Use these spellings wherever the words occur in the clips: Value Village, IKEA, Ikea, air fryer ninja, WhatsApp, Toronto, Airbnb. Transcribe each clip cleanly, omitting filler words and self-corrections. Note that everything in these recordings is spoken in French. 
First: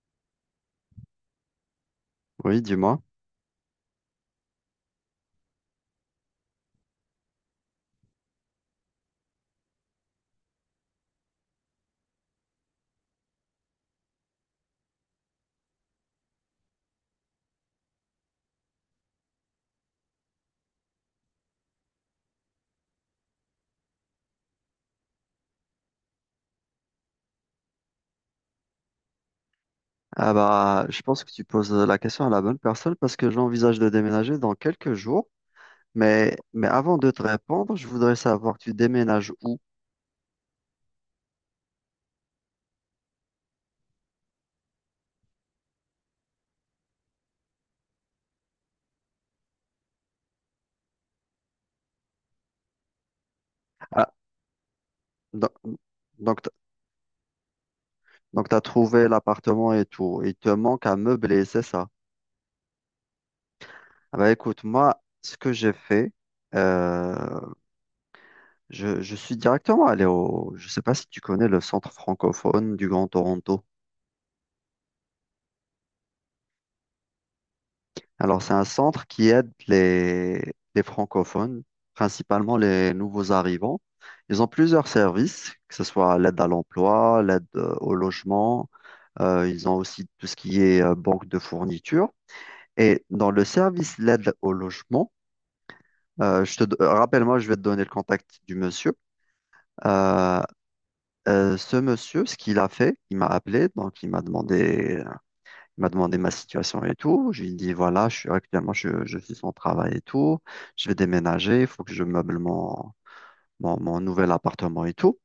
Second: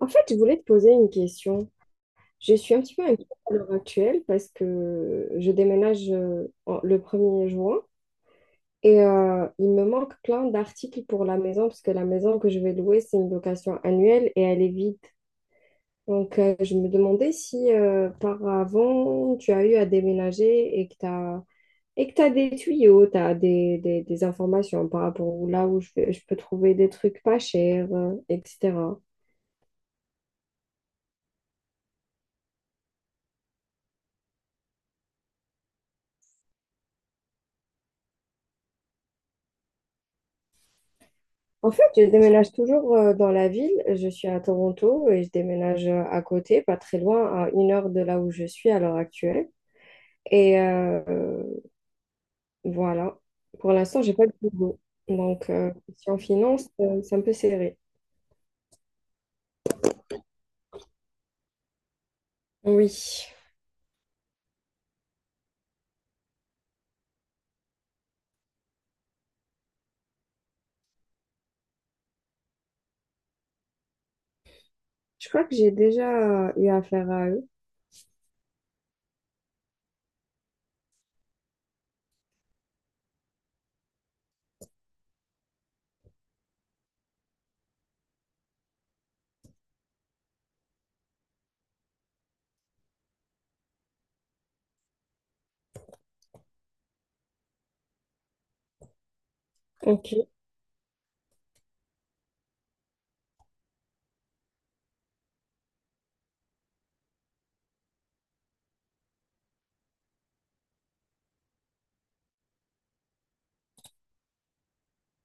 En fait, je voulais te poser une question. Je Oui, suis un petit dis-moi. peu inquiète à l'heure actuelle parce que je déménage le 1er juin et il me manque plein d'articles pour la maison parce que la maison que je vais louer, c'est une location annuelle et elle est vide. Je me demandais si par avant, tu as eu à déménager et que tu as, et que t'as des tuyaux, tu as des informations par rapport à là où je peux trouver des trucs pas chers, etc. Ah bah, je pense que tu poses la question à la bonne personne parce que j'envisage de déménager dans quelques jours. Mais avant de te répondre, je voudrais savoir, tu déménages où? En fait, je déménage toujours dans la ville. Je suis à Toronto et je déménage à côté, pas très loin, à une heure de là où je suis à l'heure actuelle. Et euh, euh, voilà. Pour l'instant, Ah, j'ai pas de boulot. Donc, do- euh, si en donc, t- finance, c'est un peu serré. donc t'as trouvé l'appartement et tout. Il te manque à meubler, c'est ça? Oui. Ah bah, écoute, moi, ce que j'ai fait, euh, je suis directement allé au. Je sais pas si tu connais le centre francophone du Grand Toronto. Je crois que j'ai déjà eu affaire à eux. Alors, c'est un centre qui aide les francophones, principalement les nouveaux arrivants. Ils ont plusieurs services, que ce soit l'aide à l'emploi, l'aide au logement. Ils ont aussi tout ce qui est banque de fournitures. Et dans le service l'aide au logement, rappelle-moi, je vais te donner le contact du monsieur. Ok. Euh, Ce monsieur, ce qu'il a fait, il m'a appelé, donc il m'a demandé ma situation et tout. Je lui ai dit, voilà, je suis actuellement, je suis sans travail et tout. Je vais déménager, il faut que je meuble mon, mon, mon nouvel appartement et tout.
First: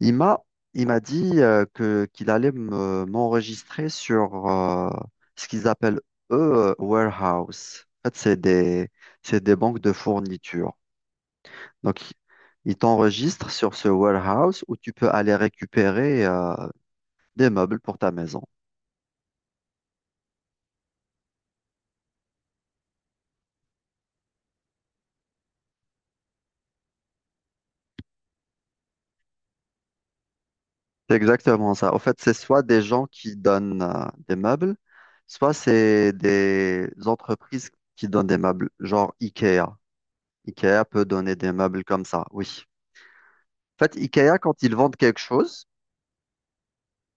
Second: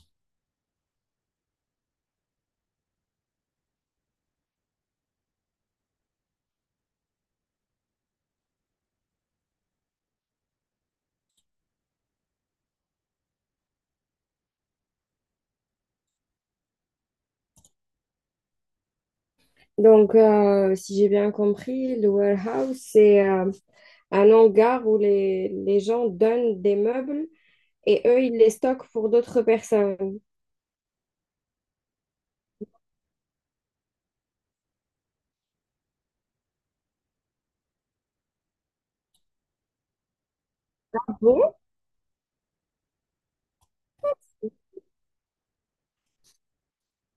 Il m'a, il m'a dit qu'il allait m'enregistrer sur ce qu'ils appellent, eux, warehouse. En fait, c'est des banques de fourniture. Donc, ils t'enregistrent sur ce warehouse où tu peux aller récupérer des meubles pour ta maison. Si j'ai bien compris, le warehouse, c'est un hangar où les gens donnent des meubles et eux, ils les stockent pour d'autres personnes. C'est exactement ça. En fait, c'est soit des gens qui donnent des meubles, soit c'est des entreprises qui donnent des meubles, genre IKEA. IKEA peut donner des Bon. meubles comme ça, oui. En fait, IKEA, quand ils vendent quelque chose,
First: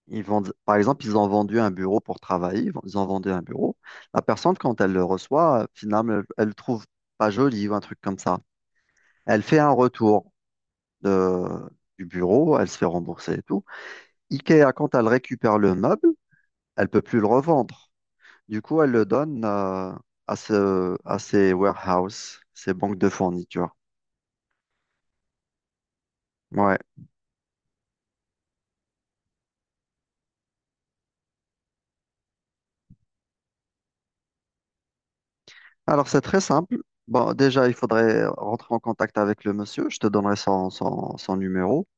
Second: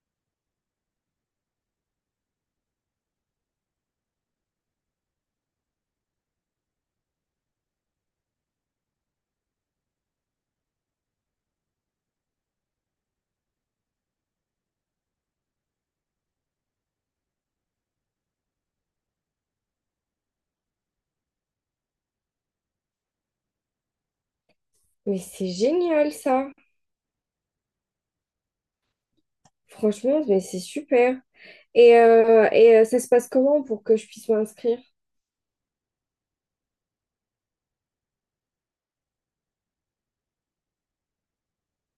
ils vendent, par exemple, ils ont vendu un bureau pour travailler, ils ont vendu un bureau. La personne, quand elle le reçoit, finalement, elle le trouve pas joli ou un truc comme ça. Elle fait un retour de- du bureau, elle se fait rembourser et tout. IKEA, quand elle récupère le meuble, elle peut plus le revendre. Du coup, elle le donne à ces warehouses, ces banques de fournitures. Mais c'est génial ça. Ouais. Franchement, mais c'est super. Ça se passe comment pour que je puisse m'inscrire? Alors, c'est très simple. Bon, déjà, il faudrait rentrer en contact avec le monsieur. Je te donnerai son numéro.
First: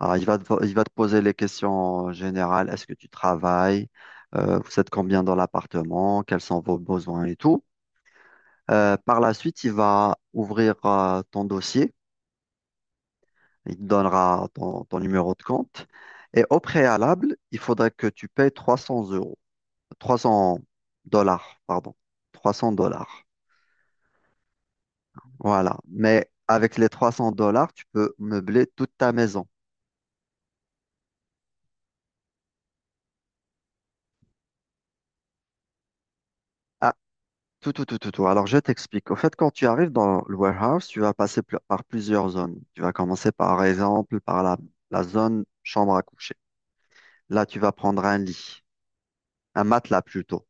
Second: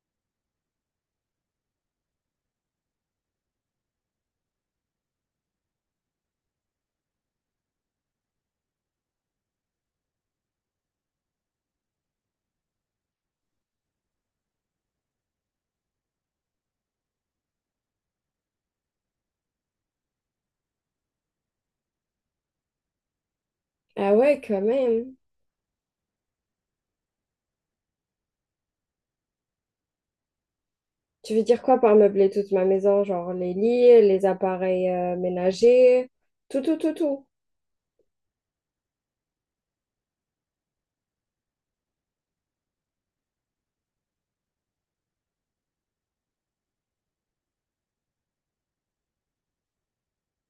Alors, il va te poser les questions générales. Est-ce que tu travailles? Vous êtes combien dans l'appartement? Quels sont vos besoins et tout. Par la suite, il va ouvrir ton dossier. Il te donnera ton numéro de compte. Et au préalable, il faudrait que tu payes 300 euros. 300 dollars, pardon. 300 dollars. Ah ouais, quand même. Voilà. Mais avec les 300 dollars, tu peux meubler toute ta maison. Tu veux dire quoi par meubler toute ma maison? Genre les lits, les appareils ménagers, tout, tout, Ah, tout, tout. tout, tout, tout, tout, tout. Alors, je t'explique. Au fait, quand tu arrives dans le warehouse, tu vas passer par plusieurs zones. Tu vas commencer par exemple par la zone chambre à coucher. Là, tu vas prendre un lit, un matelas plutôt.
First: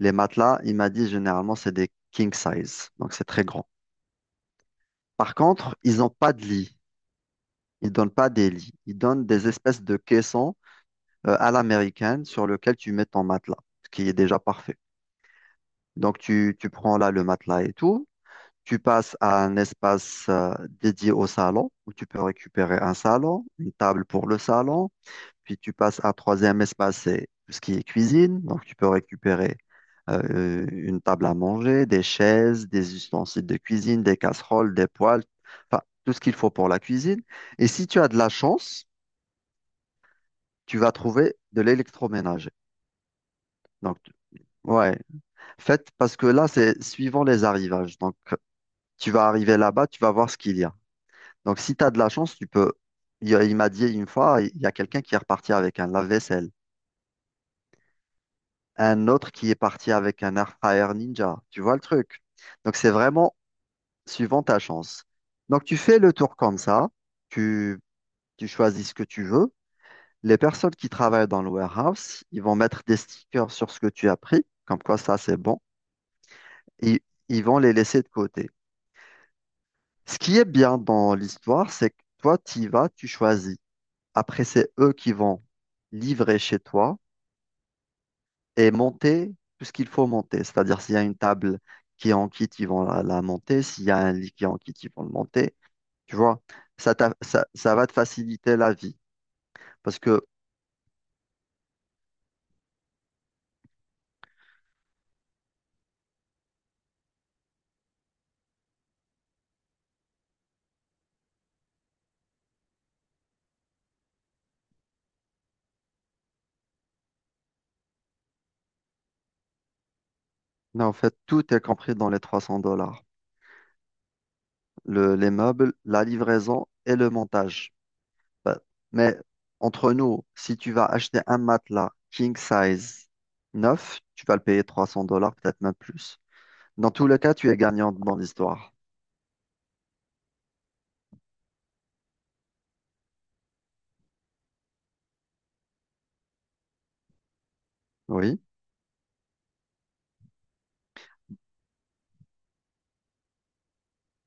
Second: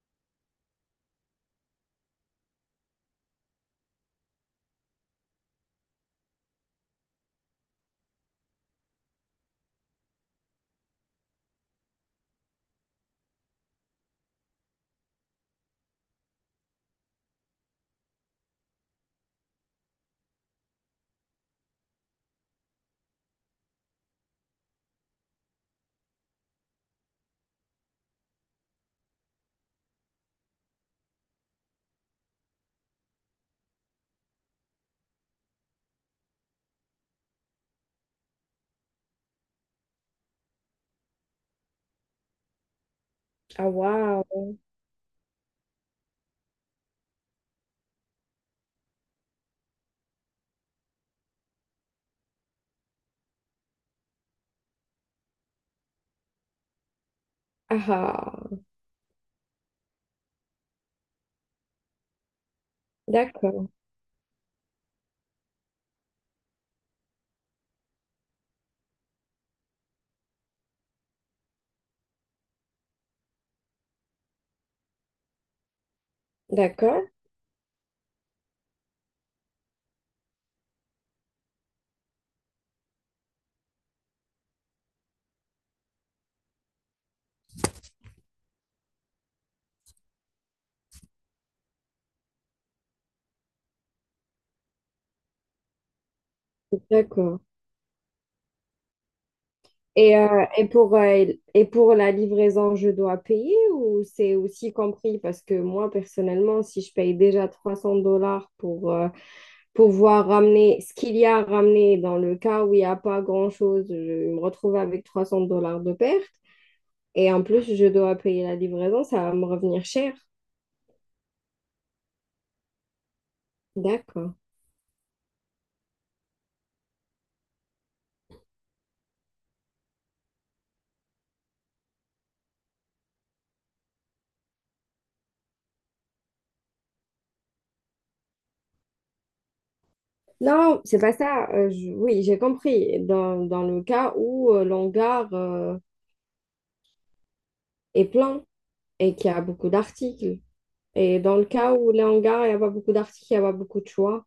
Les matelas, il m'a dit généralement, c'est des king size. Donc, c'est très grand. Par contre, ils n'ont pas de lit. Ils donnent pas des lits. Ils donnent des espèces de caissons à l'américaine sur lequel tu mets ton matelas, ce qui est déjà parfait. Donc, tu prends là le matelas et tout. Tu passes à un espace dédié au salon où tu peux récupérer un salon, une table pour le salon. Puis tu passes à un troisième espace, c'est tout ce qui est cuisine. Donc, tu peux récupérer une table à manger, des chaises, des ustensiles de cuisine, des casseroles, des poêles, enfin, tout ce qu'il faut pour la cuisine. Et si tu as de la chance, tu vas trouver de l'électroménager. Ah Donc, waouh. ouais, faites parce que là, c'est suivant les arrivages. Donc, tu vas arriver là-bas, tu vas voir ce qu'il y a. Donc, si tu as de la chance, tu peux. Il m'a dit une fois, il y a quelqu'un qui est reparti avec un lave-vaisselle, Ah, ah. un autre qui est parti avec un air fryer ninja. Tu vois le truc? Donc, c'est vraiment D'accord. suivant ta chance. Donc, tu fais le tour comme ça, tu, tu choisis ce que tu veux. Les personnes qui travaillent dans le warehouse, ils vont mettre des stickers sur ce que tu as pris, comme quoi ça, c'est bon, et D'accord. ils vont les laisser de côté. Ce qui est bien dans l'histoire, c'est que toi, tu y vas, tu choisis. Après, c'est eux qui vont livrer chez toi et monter tout ce qu'il faut monter. C'est-à-dire, s'il y a une table qui est en kit, ils vont la monter. S'il y a un lit qui est en kit, ils vont le monter. Tu vois, ça, t'a- D'accord. ça, ça va te faciliter la vie. Parce Et, que, euh, et pour, euh, et pour la livraison, je dois payer ou c'est aussi compris? Parce que moi, personnellement, si je paye déjà 300 dollars pour... pouvoir ramener ce qu'il y a à ramener dans le cas où il n'y a pas grand-chose, je me retrouve avec 300 dollars de perte. Et en plus, je dois payer la livraison, ça va me revenir cher. non, en fait, tout est compris dans les 300 dollars. D'accord. Les meubles, la livraison et le montage. Bah, mais entre nous, si tu vas acheter un matelas king size neuf, tu vas le payer 300 dollars, peut-être même plus. Dans tous les cas, tu es gagnant dans l'histoire. Non, c'est pas ça. Oui, j'ai compris. Dans le cas où l'hangar est Oui. plein et qu'il y a beaucoup d'articles. Et dans le cas où l'hangar il n'y a pas beaucoup d'articles, il n'y a pas beaucoup de choix.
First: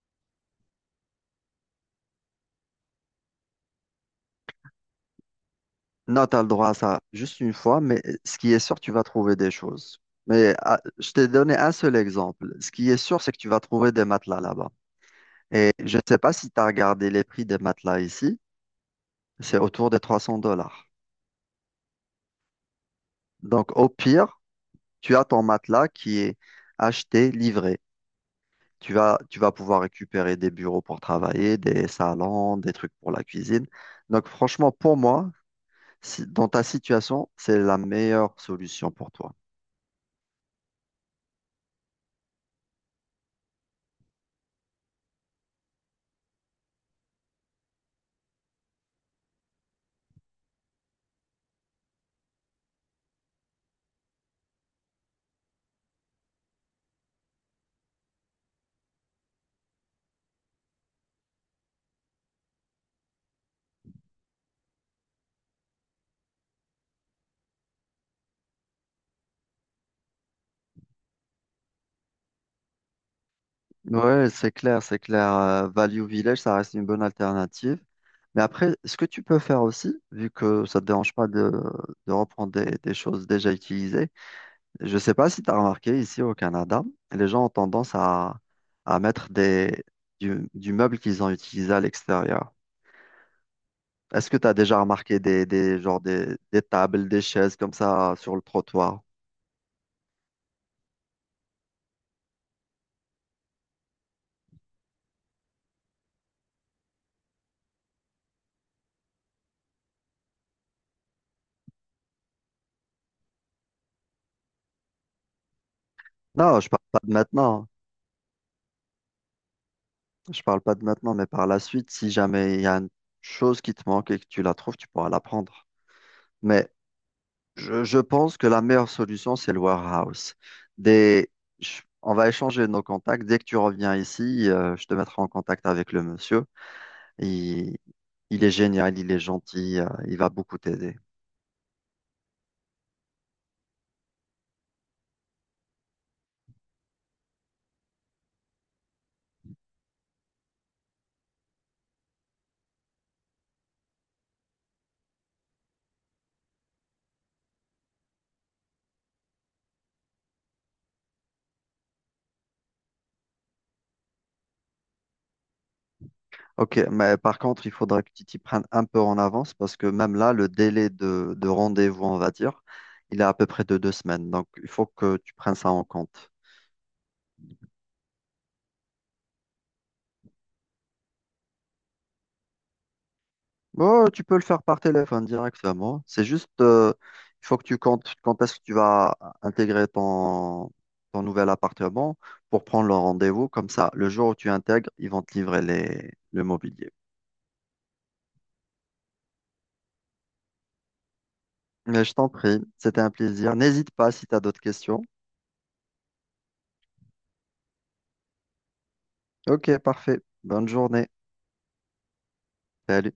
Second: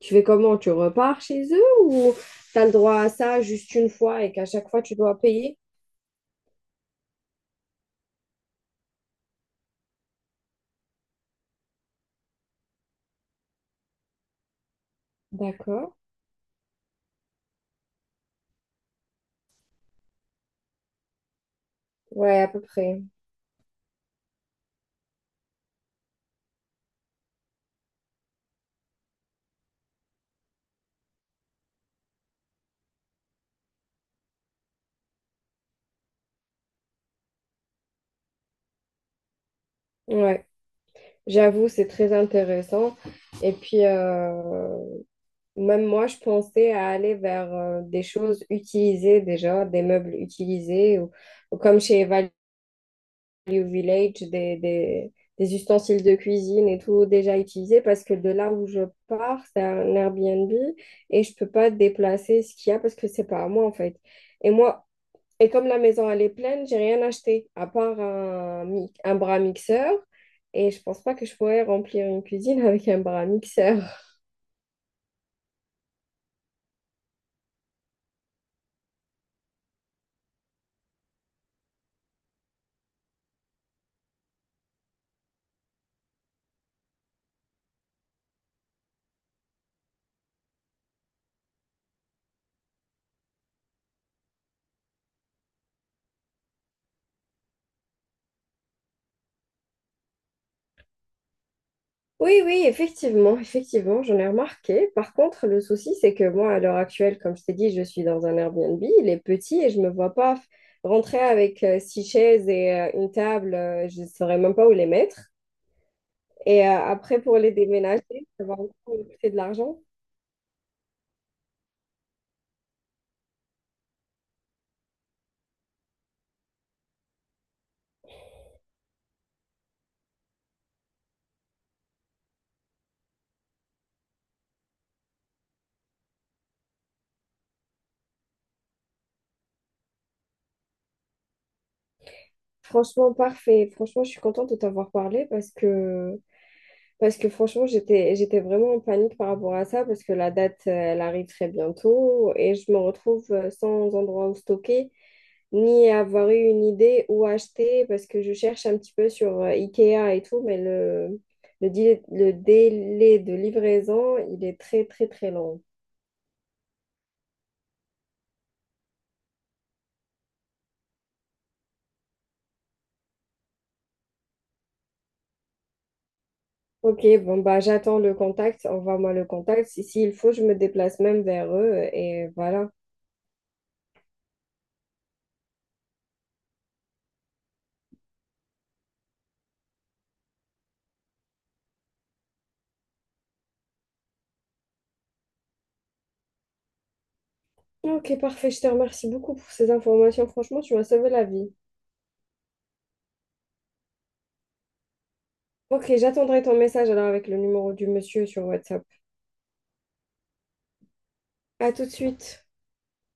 Tu fais comment? Tu repars chez eux ou tu as le droit à ça juste une fois et qu'à chaque fois, tu dois payer? Non, tu as le droit à ça juste une fois, mais ce qui est sûr, tu vas trouver des choses. Mais ah, je t'ai donné un seul exemple. Ce qui est sûr, c'est que tu vas trouver des matelas là-bas. Et D'accord. je ne sais pas si tu as regardé les prix des matelas ici. C'est autour des 300 dollars. Ouais, à peu près. Donc, au pire, tu as ton matelas qui est acheté, livré. Tu vas pouvoir récupérer des bureaux pour travailler, des salons, des trucs pour la cuisine. Donc franchement, pour moi, dans ta situation, c'est la meilleure solution pour toi. Ouais. J'avoue, c'est très intéressant. Et puis, euh, même moi, je pensais à aller vers des choses utilisées déjà, des meubles utilisés, ou comme chez Value Village, des ustensiles de cuisine et tout déjà utilisés, parce que de là où je pars, c'est un Airbnb et je peux pas déplacer ce qu'il y a parce que c'est pas à moi en fait. Et moi, et comme la maison, elle est pleine, j'ai rien acheté, à part un bras mixeur. Et je pense pas que je pourrais remplir une cuisine avec un bras mixeur. Ouais, c'est clair, c'est clair. Value Village, ça reste une bonne alternative. Mais après, ce que tu peux faire aussi, vu que ça ne te dérange pas de reprendre des, choses déjà utilisées, je ne sais pas si tu as remarqué ici au Canada, les gens ont tendance à mettre du meuble qu'ils ont utilisé à l'extérieur. Est-ce que tu as déjà remarqué genre des tables, des chaises comme ça sur le trottoir? Oui, oui, effectivement, effectivement, j'en ai remarqué. Par contre, le souci, c'est que moi, à l'heure actuelle, comme je t'ai dit, je suis dans un Airbnb, il est petit et je me vois pas f- rentrer avec 6 chaises et une table, je ne saurais même pas où les mettre. Non, je parle pas de Après, pour les maintenant. déménager, ça va encore me coûter de l'argent. Je parle pas de maintenant, mais par la suite, si jamais il y a une chose qui te manque et que tu la trouves, tu pourras la prendre. Mais je pense que la meilleure solution, c'est le warehouse. Des, on va échanger nos contacts. Dès que tu reviens ici, je te mettrai en contact avec le monsieur. Il, il est génial, il est gentil, il va beaucoup t'aider. Franchement, parfait. Franchement, je suis contente de t'avoir parlé parce que parce que franchement, j'étais vraiment en panique par rapport à ça, parce que la date, elle arrive très bientôt et je me retrouve sans endroit où stocker, ni avoir eu une idée où acheter, parce que je cherche un petit peu sur Ikea et tout, mais délai, le délai de livraison, il est très, très, très long. Ok, mais par contre, il faudra que tu t'y prennes un peu en avance parce que même là, le délai de rendez-vous, on va dire, il est à peu près de deux semaines. Donc, il faut que tu prennes ça en compte. Ok, bon, bah, j'attends le contact, envoie-moi le contact. Si, s'il faut, je me déplace même vers eux et voilà. Bon, tu peux le faire par téléphone directement. C'est juste, il faut que tu comptes quand est-ce que tu vas intégrer ton nouvel appartement pour prendre le rendez-vous. Comme ça, le jour où tu intègres, ils vont te livrer le mobilier. Ok, parfait. Je te remercie beaucoup pour ces informations. Franchement, tu m'as sauvé la vie. Mais je t'en prie, c'était un plaisir. N'hésite pas si tu as d'autres questions. Ok, j'attendrai ton message alors avec le numéro du monsieur sur WhatsApp. Ok, parfait. Bonne journée. À tout de suite. Salut.